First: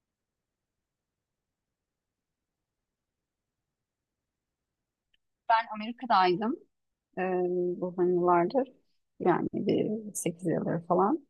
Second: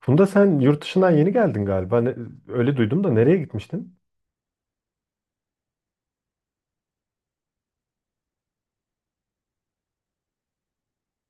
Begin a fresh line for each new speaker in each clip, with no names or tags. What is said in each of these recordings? Funda sen yurt dışından yeni geldin galiba. Öyle duydum da nereye gitmiştin?
Ben Amerika'daydım, e, uzun yıllardır. Yani bir 8 yıldır falan.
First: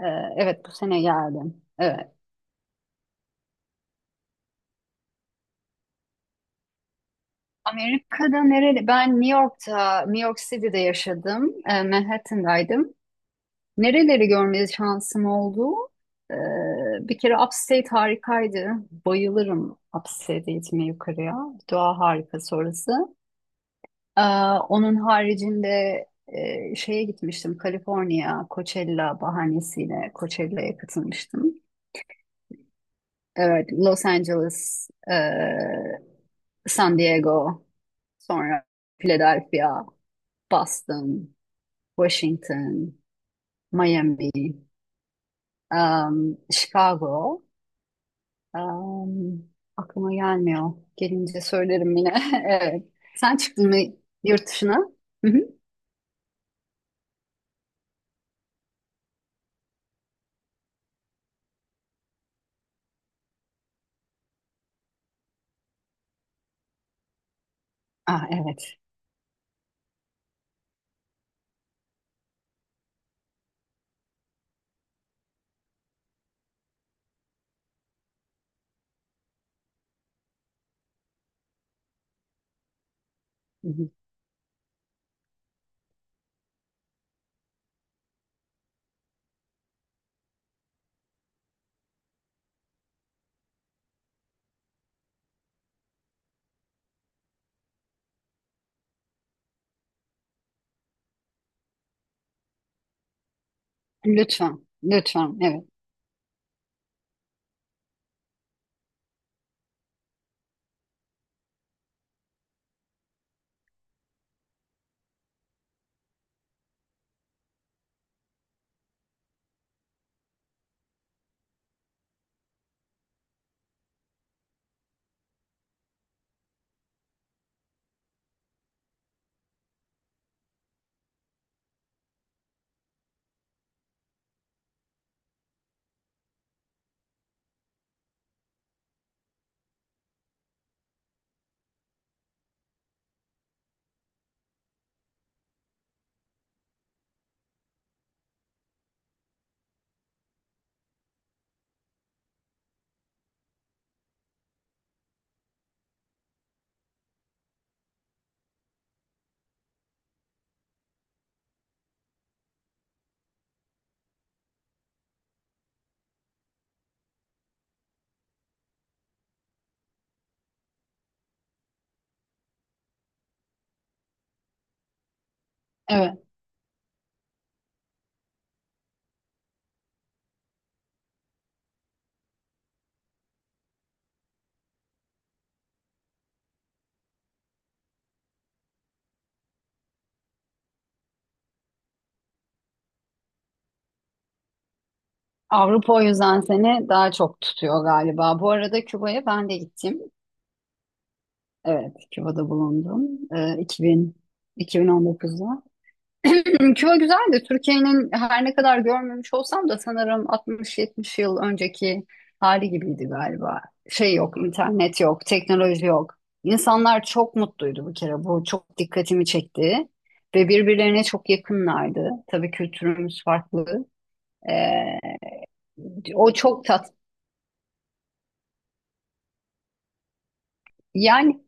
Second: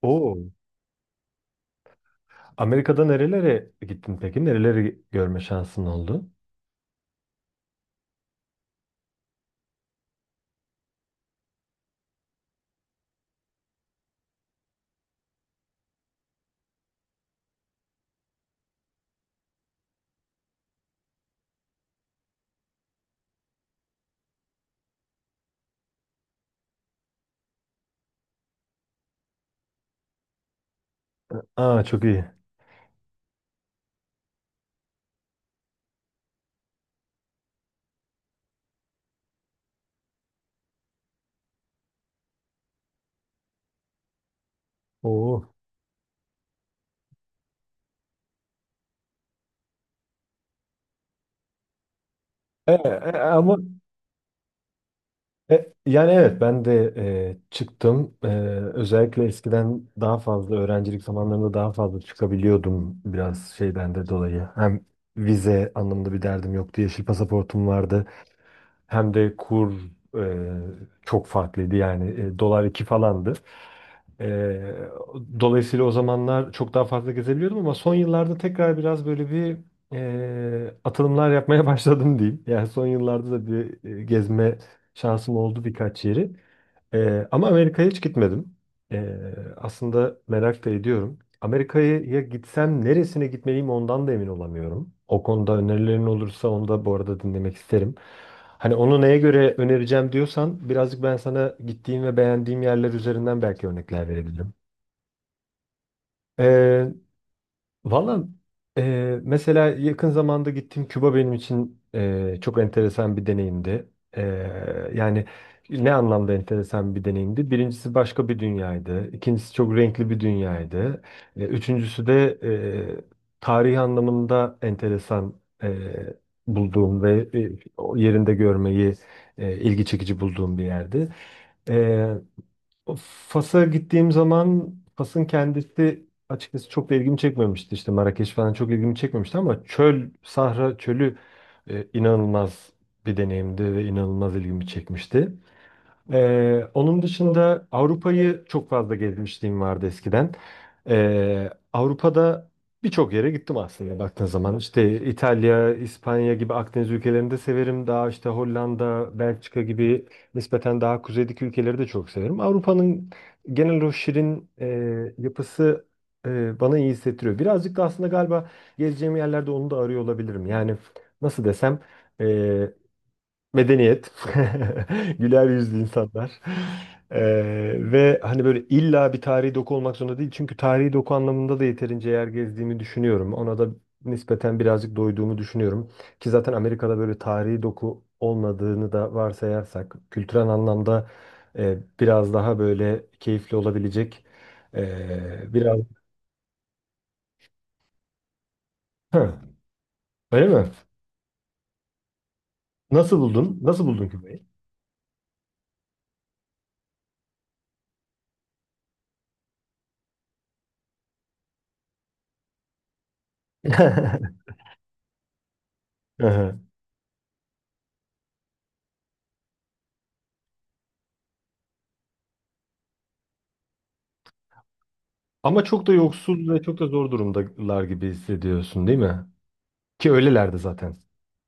E,
Oo.
evet, bu sene geldim. Evet.
Amerika'da nerelere gittin peki? Nereleri görme şansın oldu?
Amerika'da nereli? Ben New York'ta, New York City'de yaşadım. Manhattan'daydım. Nereleri görme şansım oldu? E, Bir kere Upstate harikaydı. Bayılırım Upstate'e gitmeye yukarıya. Doğa harikası orası. Ee, Onun haricinde şeye gitmiştim, Kaliforniya, Coachella bahanesiyle Coachella'ya katılmıştım.
Aa çok iyi.
Evet, Los Angeles, San Diego, sonra Philadelphia, Boston, Washington, Miami,
Oo.
Chicago. Um, aklıma gelmiyor. Gelince söylerim yine.
E,
Evet.
e,
Sen
ama
çıktın mı yurt dışına? Hı hı.
yani evet ben de çıktım. Özellikle eskiden daha fazla öğrencilik zamanlarında daha fazla çıkabiliyordum biraz şeyden de dolayı. Hem vize anlamında bir derdim yoktu. Yeşil pasaportum vardı.
Ah, evet.
Hem de kur e, çok farklıydı yani dolar 2 falandı. E, Dolayısıyla o zamanlar çok daha fazla gezebiliyordum ama son yıllarda tekrar biraz böyle bir atılımlar yapmaya başladım diyeyim. Yani son yıllarda da
Hı
bir
hı.
gezme şansım oldu birkaç yeri. Ama Amerika'ya hiç gitmedim. Ee, Aslında merak da ediyorum. Amerika'ya ya gitsem neresine gitmeliyim ondan da emin olamıyorum. O konuda önerilerin olursa onu da bu arada dinlemek isterim. Hani onu neye göre önereceğim diyorsan birazcık ben sana gittiğim ve beğendiğim yerler üzerinden belki örnekler verebilirim.
Lütfen, lütfen. Evet.
Ee, Valla mesela yakın zamanda gittiğim Küba benim için çok enteresan bir deneyimdi. Yani ne anlamda enteresan bir deneyimdi? Birincisi başka bir dünyaydı. İkincisi çok renkli bir dünyaydı. Üçüncüsü de tarihi anlamında enteresan eee, bulduğum ve o yerinde görmeyi ilgi çekici bulduğum bir yerdi. O Fas'a gittiğim zaman Fas'ın kendisi açıkçası çok da ilgimi çekmemişti. İşte Marrakeş falan çok ilgimi çekmemişti ama çöl, Sahra çölü inanılmaz bir deneyimdi ve inanılmaz ilgimi çekmişti. Onun dışında Avrupa'yı çok fazla gezmişliğim vardı eskiden. Avrupa'da birçok yere gittim aslında baktığın zaman. İşte İtalya, İspanya gibi Akdeniz ülkelerini de severim. Daha işte Hollanda, Belçika gibi nispeten daha kuzeydeki ülkeleri de çok severim. Avrupa'nın genel o şirin yapısı bana iyi hissettiriyor. Birazcık da aslında galiba gezeceğim yerlerde onu da arıyor olabilirim. Yani nasıl desem, e, medeniyet, güler yüzlü
Evet.
insanlar. Ve hani böyle illa bir tarihi doku olmak zorunda değil. Çünkü tarihi doku anlamında da yeterince yer gezdiğimi düşünüyorum. Ona da nispeten birazcık doyduğumu düşünüyorum. Ki zaten Amerika'da böyle tarihi doku olmadığını da varsayarsak kültürel anlamda biraz daha böyle keyifli olabilecek biraz.
Avrupa o yüzden seni daha çok tutuyor galiba. Bu arada Küba'ya
Hı,
ben de gittim.
öyle mi?
Evet, Küba'da bulundum.
Nasıl buldun?
Ee,
Nasıl buldun
2000,
Küba'yı?
2019'da. Küba güzeldi. Türkiye'nin her ne kadar görmemiş olsam da sanırım 60-70 yıl önceki hali gibiydi galiba. Şey yok, internet yok, teknoloji yok. İnsanlar çok mutluydu bir kere. Bu çok dikkatimi çekti. Ve birbirlerine çok yakınlardı. Tabii kültürümüz farklı. Ee,
Ama çok da
O
yoksul ve
çok
çok da
tat.
zor durumdalar gibi hissediyorsun, değil mi? Ki öylelerdi zaten.
Yani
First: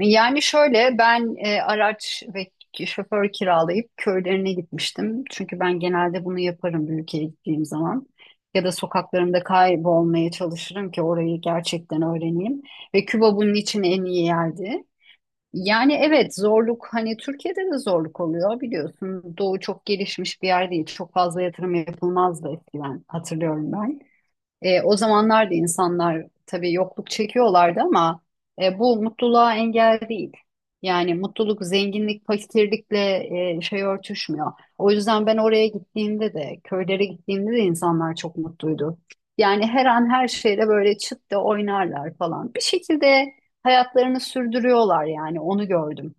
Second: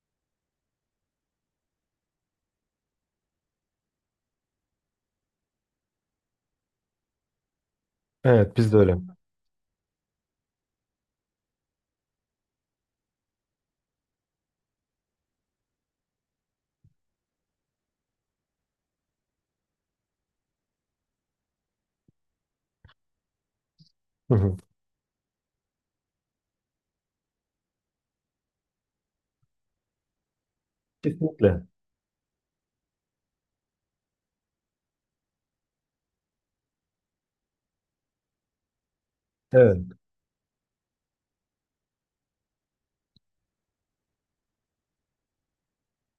Yani şöyle ben, araç ve şoför kiralayıp köylerine gitmiştim. Çünkü ben genelde bunu yaparım bir ülkeye gittiğim zaman.
Evet,
Ya
biz
da
de öyle.
sokaklarımda kaybolmaya çalışırım ki orayı gerçekten öğreneyim. Ve Küba bunun için en iyi yerdi. Yani evet, zorluk hani Türkiye'de de zorluk oluyor biliyorsun. Doğu çok gelişmiş bir yer değil. Çok fazla yatırım yapılmazdı eskiden, hatırlıyorum ben.
Hı hı.
O zamanlar da insanlar tabii yokluk çekiyorlardı ama bu mutluluğa engel değil. Yani mutluluk,
Kesinlikle.
zenginlik, fakirlikle şey örtüşmüyor. O yüzden ben oraya gittiğimde de, köylere gittiğimde de insanlar çok mutluydu. Yani
Evet.
her an her şeyle böyle çıt da oynarlar falan. Bir şekilde hayatlarını sürdürüyorlar, yani onu gördüm,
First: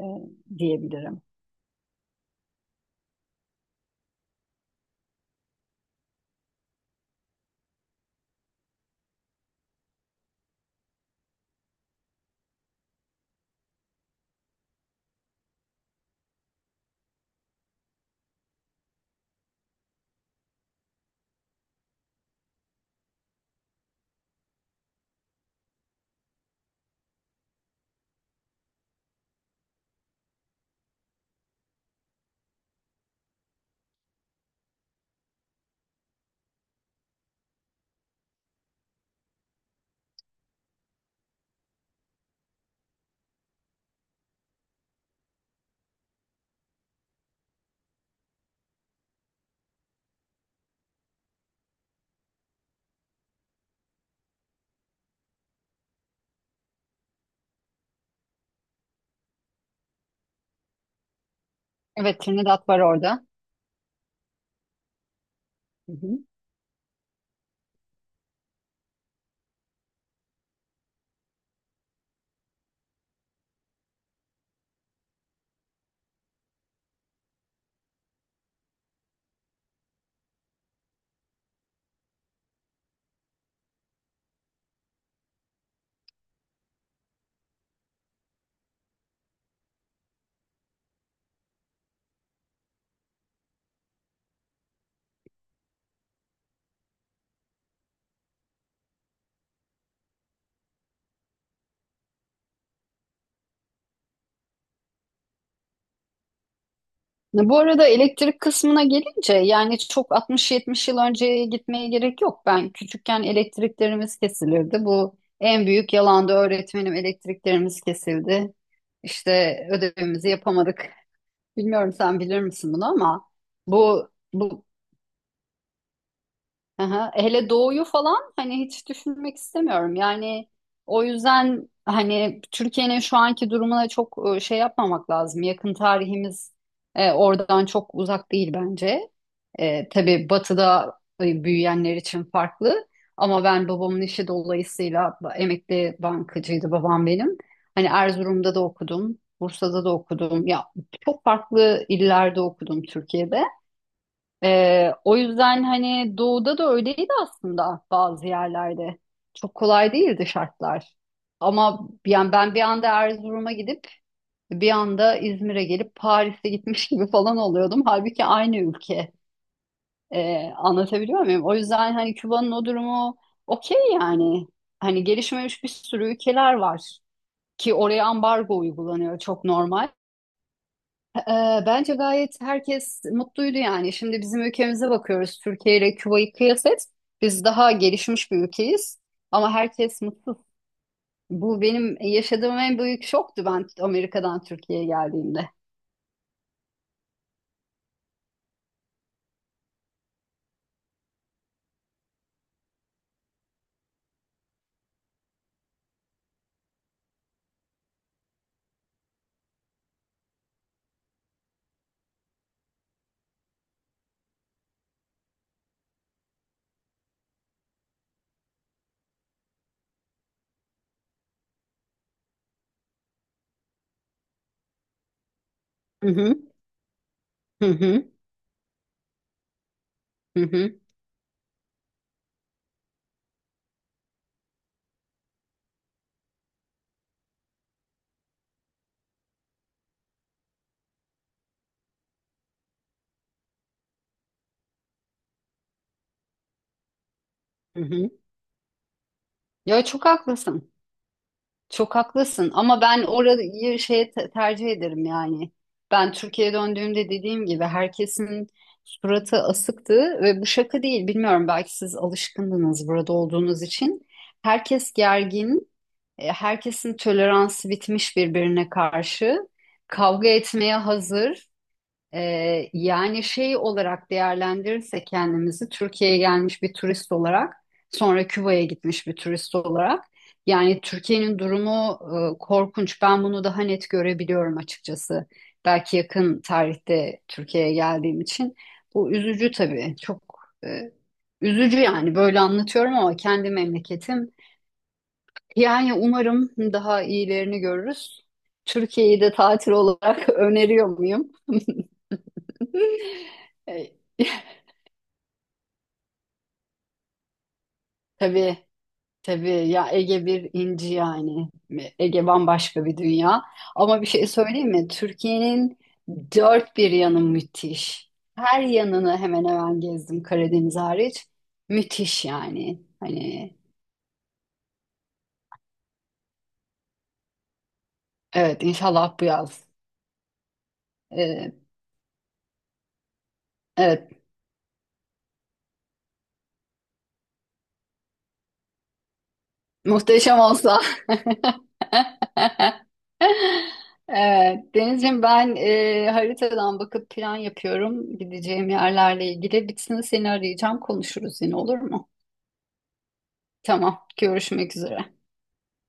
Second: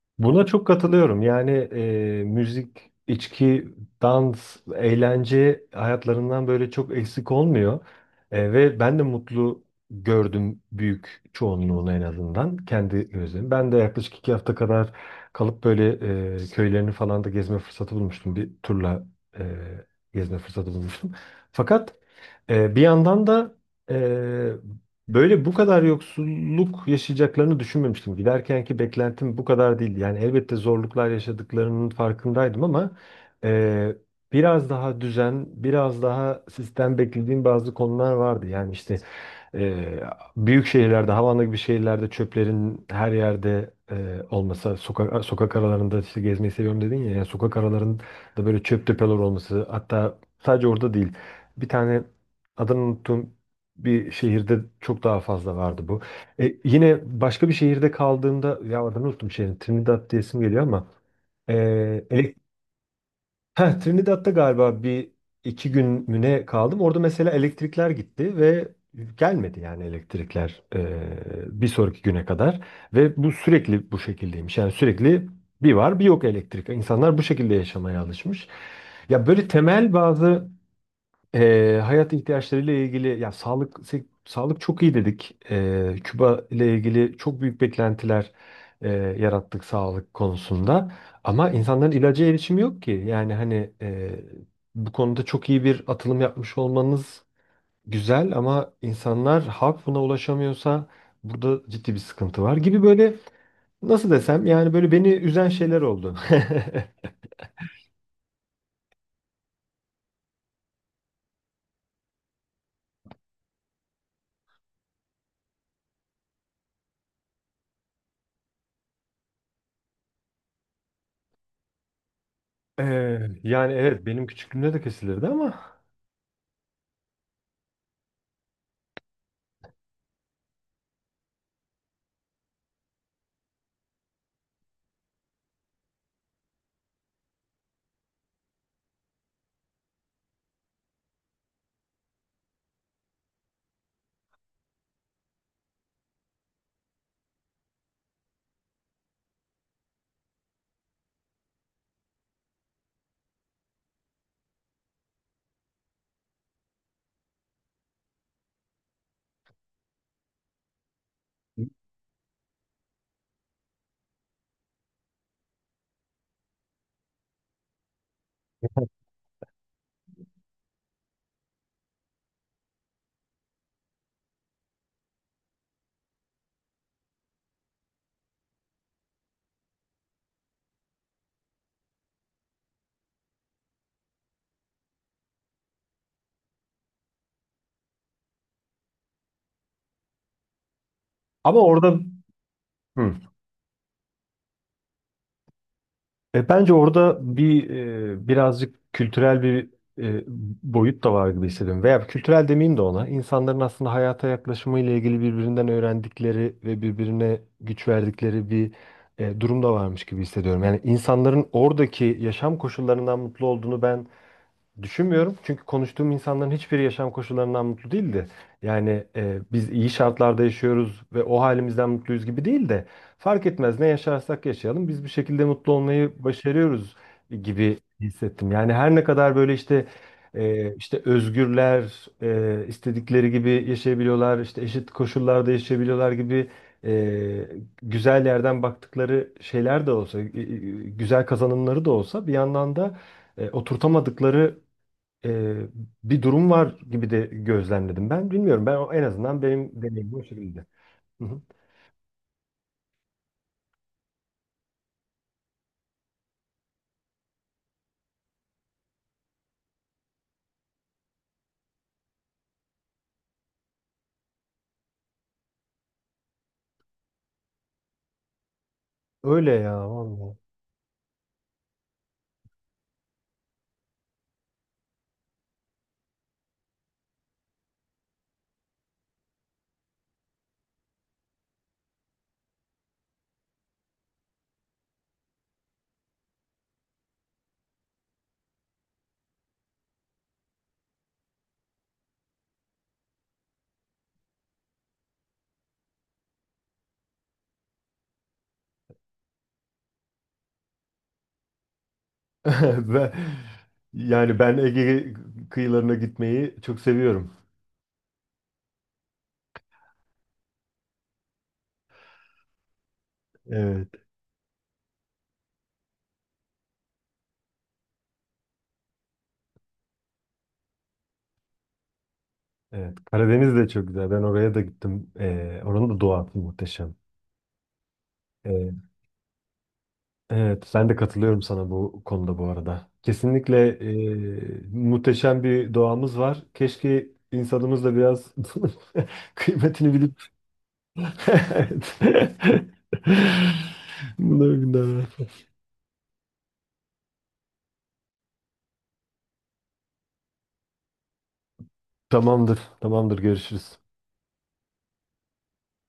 e,
Buna çok katılıyorum.
diyebilirim.
Yani müzik, içki, dans, eğlence hayatlarından böyle çok eksik olmuyor. Ve ben de mutlu gördüm büyük çoğunluğunu en azından kendi gözlerim. Ben de yaklaşık 2 hafta kadar kalıp böyle köylerini falan da gezme fırsatı bulmuştum. Bir turla e, gezme fırsatı bulmuştum. Fakat bir yandan da e, Böyle bu kadar yoksulluk yaşayacaklarını düşünmemiştim. Giderkenki beklentim bu kadar değildi. Yani elbette zorluklar yaşadıklarının farkındaydım ama e, biraz daha düzen, biraz daha sistem beklediğim bazı konular vardı. Yani işte e, büyük şehirlerde, Havana gibi şehirlerde çöplerin her yerde olması, sokak aralarında işte gezmeyi seviyorum dedin ya, yani sokak aralarında böyle çöp tepeler olması, hatta sadece orada değil. Bir tane adını unuttum bir şehirde çok daha fazla vardı bu. Yine başka bir şehirde kaldığımda ya adını unuttum şehrin Trinidad diyesim geliyor ama e,
Evet,
elek-
Trinidad var orada.
heh, Trinidad'da galiba bir iki
Hı
gün
hı.
müne kaldım. Orada mesela elektrikler gitti ve gelmedi yani elektrikler bir sonraki güne kadar ve bu sürekli bu şekildeymiş. Yani sürekli bir var bir yok elektrik. İnsanlar bu şekilde yaşamaya alışmış. Ya böyle temel bazı hayat ihtiyaçlarıyla ilgili ya sağlık çok iyi dedik. Küba ile ilgili çok büyük beklentiler eee, yarattık sağlık konusunda. Ama insanların ilaca erişimi yok ki. Yani hani bu konuda çok iyi bir atılım yapmış olmanız güzel ama insanlar halk buna ulaşamıyorsa burada ciddi bir sıkıntı var gibi böyle nasıl desem, yani böyle beni üzen şeyler oldu.
Bu arada elektrik kısmına gelince yani çok 60-70 yıl önceye gitmeye gerek yok. Ben küçükken elektriklerimiz kesilirdi. Bu en büyük yalandı. Öğretmenim elektriklerimiz kesildi. İşte ödevimizi yapamadık. Bilmiyorum sen bilir misin bunu ama
Yani evet
bu
benim
bu
küçüklüğümde de kesilirdi ama
aha, hele doğuyu falan hani hiç düşünmek istemiyorum. Yani o yüzden hani Türkiye'nin şu anki durumuna çok şey yapmamak lazım. Yakın tarihimiz oradan çok uzak değil bence. Tabii batıda büyüyenler için farklı, ama ben babamın işi dolayısıyla emekli bankacıydı babam benim. Hani Erzurum'da da okudum, Bursa'da da okudum. Ya çok farklı illerde okudum Türkiye'de. O yüzden hani doğuda da öyleydi aslında bazı yerlerde. Çok kolay değildi şartlar. Ama yani ben bir anda Erzurum'a gidip bir anda İzmir'e gelip Paris'e gitmiş gibi falan oluyordum. Halbuki aynı ülke. Anlatabiliyor muyum? O yüzden hani Küba'nın o durumu okey yani. Hani gelişmemiş bir sürü ülkeler var ki oraya ambargo uygulanıyor, çok normal. Bence gayet herkes mutluydu yani. Şimdi bizim ülkemize bakıyoruz. Türkiye ile Küba'yı kıyas et. Biz daha gelişmiş bir ülkeyiz ama herkes mutsuz.
ama
Bu benim
orada.
yaşadığım en büyük
Hı.
şoktu, ben Amerika'dan Türkiye'ye geldiğimde.
Bence orada bir birazcık kültürel bir e, boyut da var gibi hissediyorum. Veya kültürel demeyeyim de ona. İnsanların aslında hayata yaklaşımı ile ilgili birbirinden öğrendikleri ve birbirine güç verdikleri bir durum da varmış gibi hissediyorum. Yani insanların oradaki yaşam koşullarından mutlu olduğunu ben düşünmüyorum çünkü konuştuğum insanların hiçbiri yaşam koşullarından mutlu değildi. Yani biz iyi şartlarda yaşıyoruz ve o halimizden mutluyuz gibi değil de fark etmez ne yaşarsak yaşayalım biz bir şekilde mutlu
Hı
olmayı
hı,
başarıyoruz
hı
gibi
hı,
hissettim. Yani her ne kadar böyle işte
hı hı,
işte özgürler, istedikleri gibi yaşayabiliyorlar, işte eşit koşullarda yaşayabiliyorlar gibi e, güzel yerden baktıkları şeyler de olsa, güzel kazanımları da olsa bir yandan da oturtamadıkları e, bir durum var gibi de
hı
gözlemledim
hı.
ben. Bilmiyorum ben en azından benim
Ya çok
deneyimim o şekilde.
haklısın.
Hı hı.
Çok haklısın ama ben orayı şeye tercih ederim yani. Ben Türkiye'ye döndüğümde dediğim gibi herkesin suratı asıktı ve bu şaka değil. Bilmiyorum, belki siz alışkındınız burada olduğunuz için. Herkes gergin, herkesin toleransı bitmiş birbirine karşı.
Öyle ya
Kavga
vallahi.
etmeye hazır. Yani şey olarak değerlendirirsek kendimizi, Türkiye'ye gelmiş bir turist olarak, sonra Küba'ya gitmiş bir turist olarak, yani Türkiye'nin durumu korkunç. Ben bunu daha net görebiliyorum açıkçası. Belki yakın tarihte Türkiye'ye geldiğim için. Bu üzücü tabii. Çok e, üzücü yani, böyle anlatıyorum ama kendi memleketim. Yani umarım daha iyilerini görürüz. Türkiye'yi de tatil olarak öneriyor muyum?
Ben,
E,
yani ben Ege kıyılarına gitmeyi çok seviyorum.
tabii Tabii ya, Ege bir inci yani. Ege bambaşka bir dünya.
Evet,
Ama bir şey söyleyeyim mi? Türkiye'nin dört bir yanı müthiş. Her yanını hemen hemen gezdim, Karadeniz hariç. Müthiş yani.
evet.
Hani
Karadeniz de çok güzel. Ben oraya da gittim. Oranın da doğası muhteşem.
evet,
E,
inşallah bu yaz.
evet, ben de katılıyorum
Ee,
sana bu konuda bu arada. Kesinlikle
evet,
muhteşem bir doğamız var. Keşke insanımız da biraz kıymetini bilip.
muhteşem olsa.
Evet. Bunlar
Evet,
günler.
Denizciğim, ben haritadan bakıp plan yapıyorum gideceğim yerlerle ilgili. Bitsin, seni arayacağım, konuşuruz yine, olur mu?
Tamamdır. Tamamdır. Görüşürüz.
Tamam. Görüşmek üzere.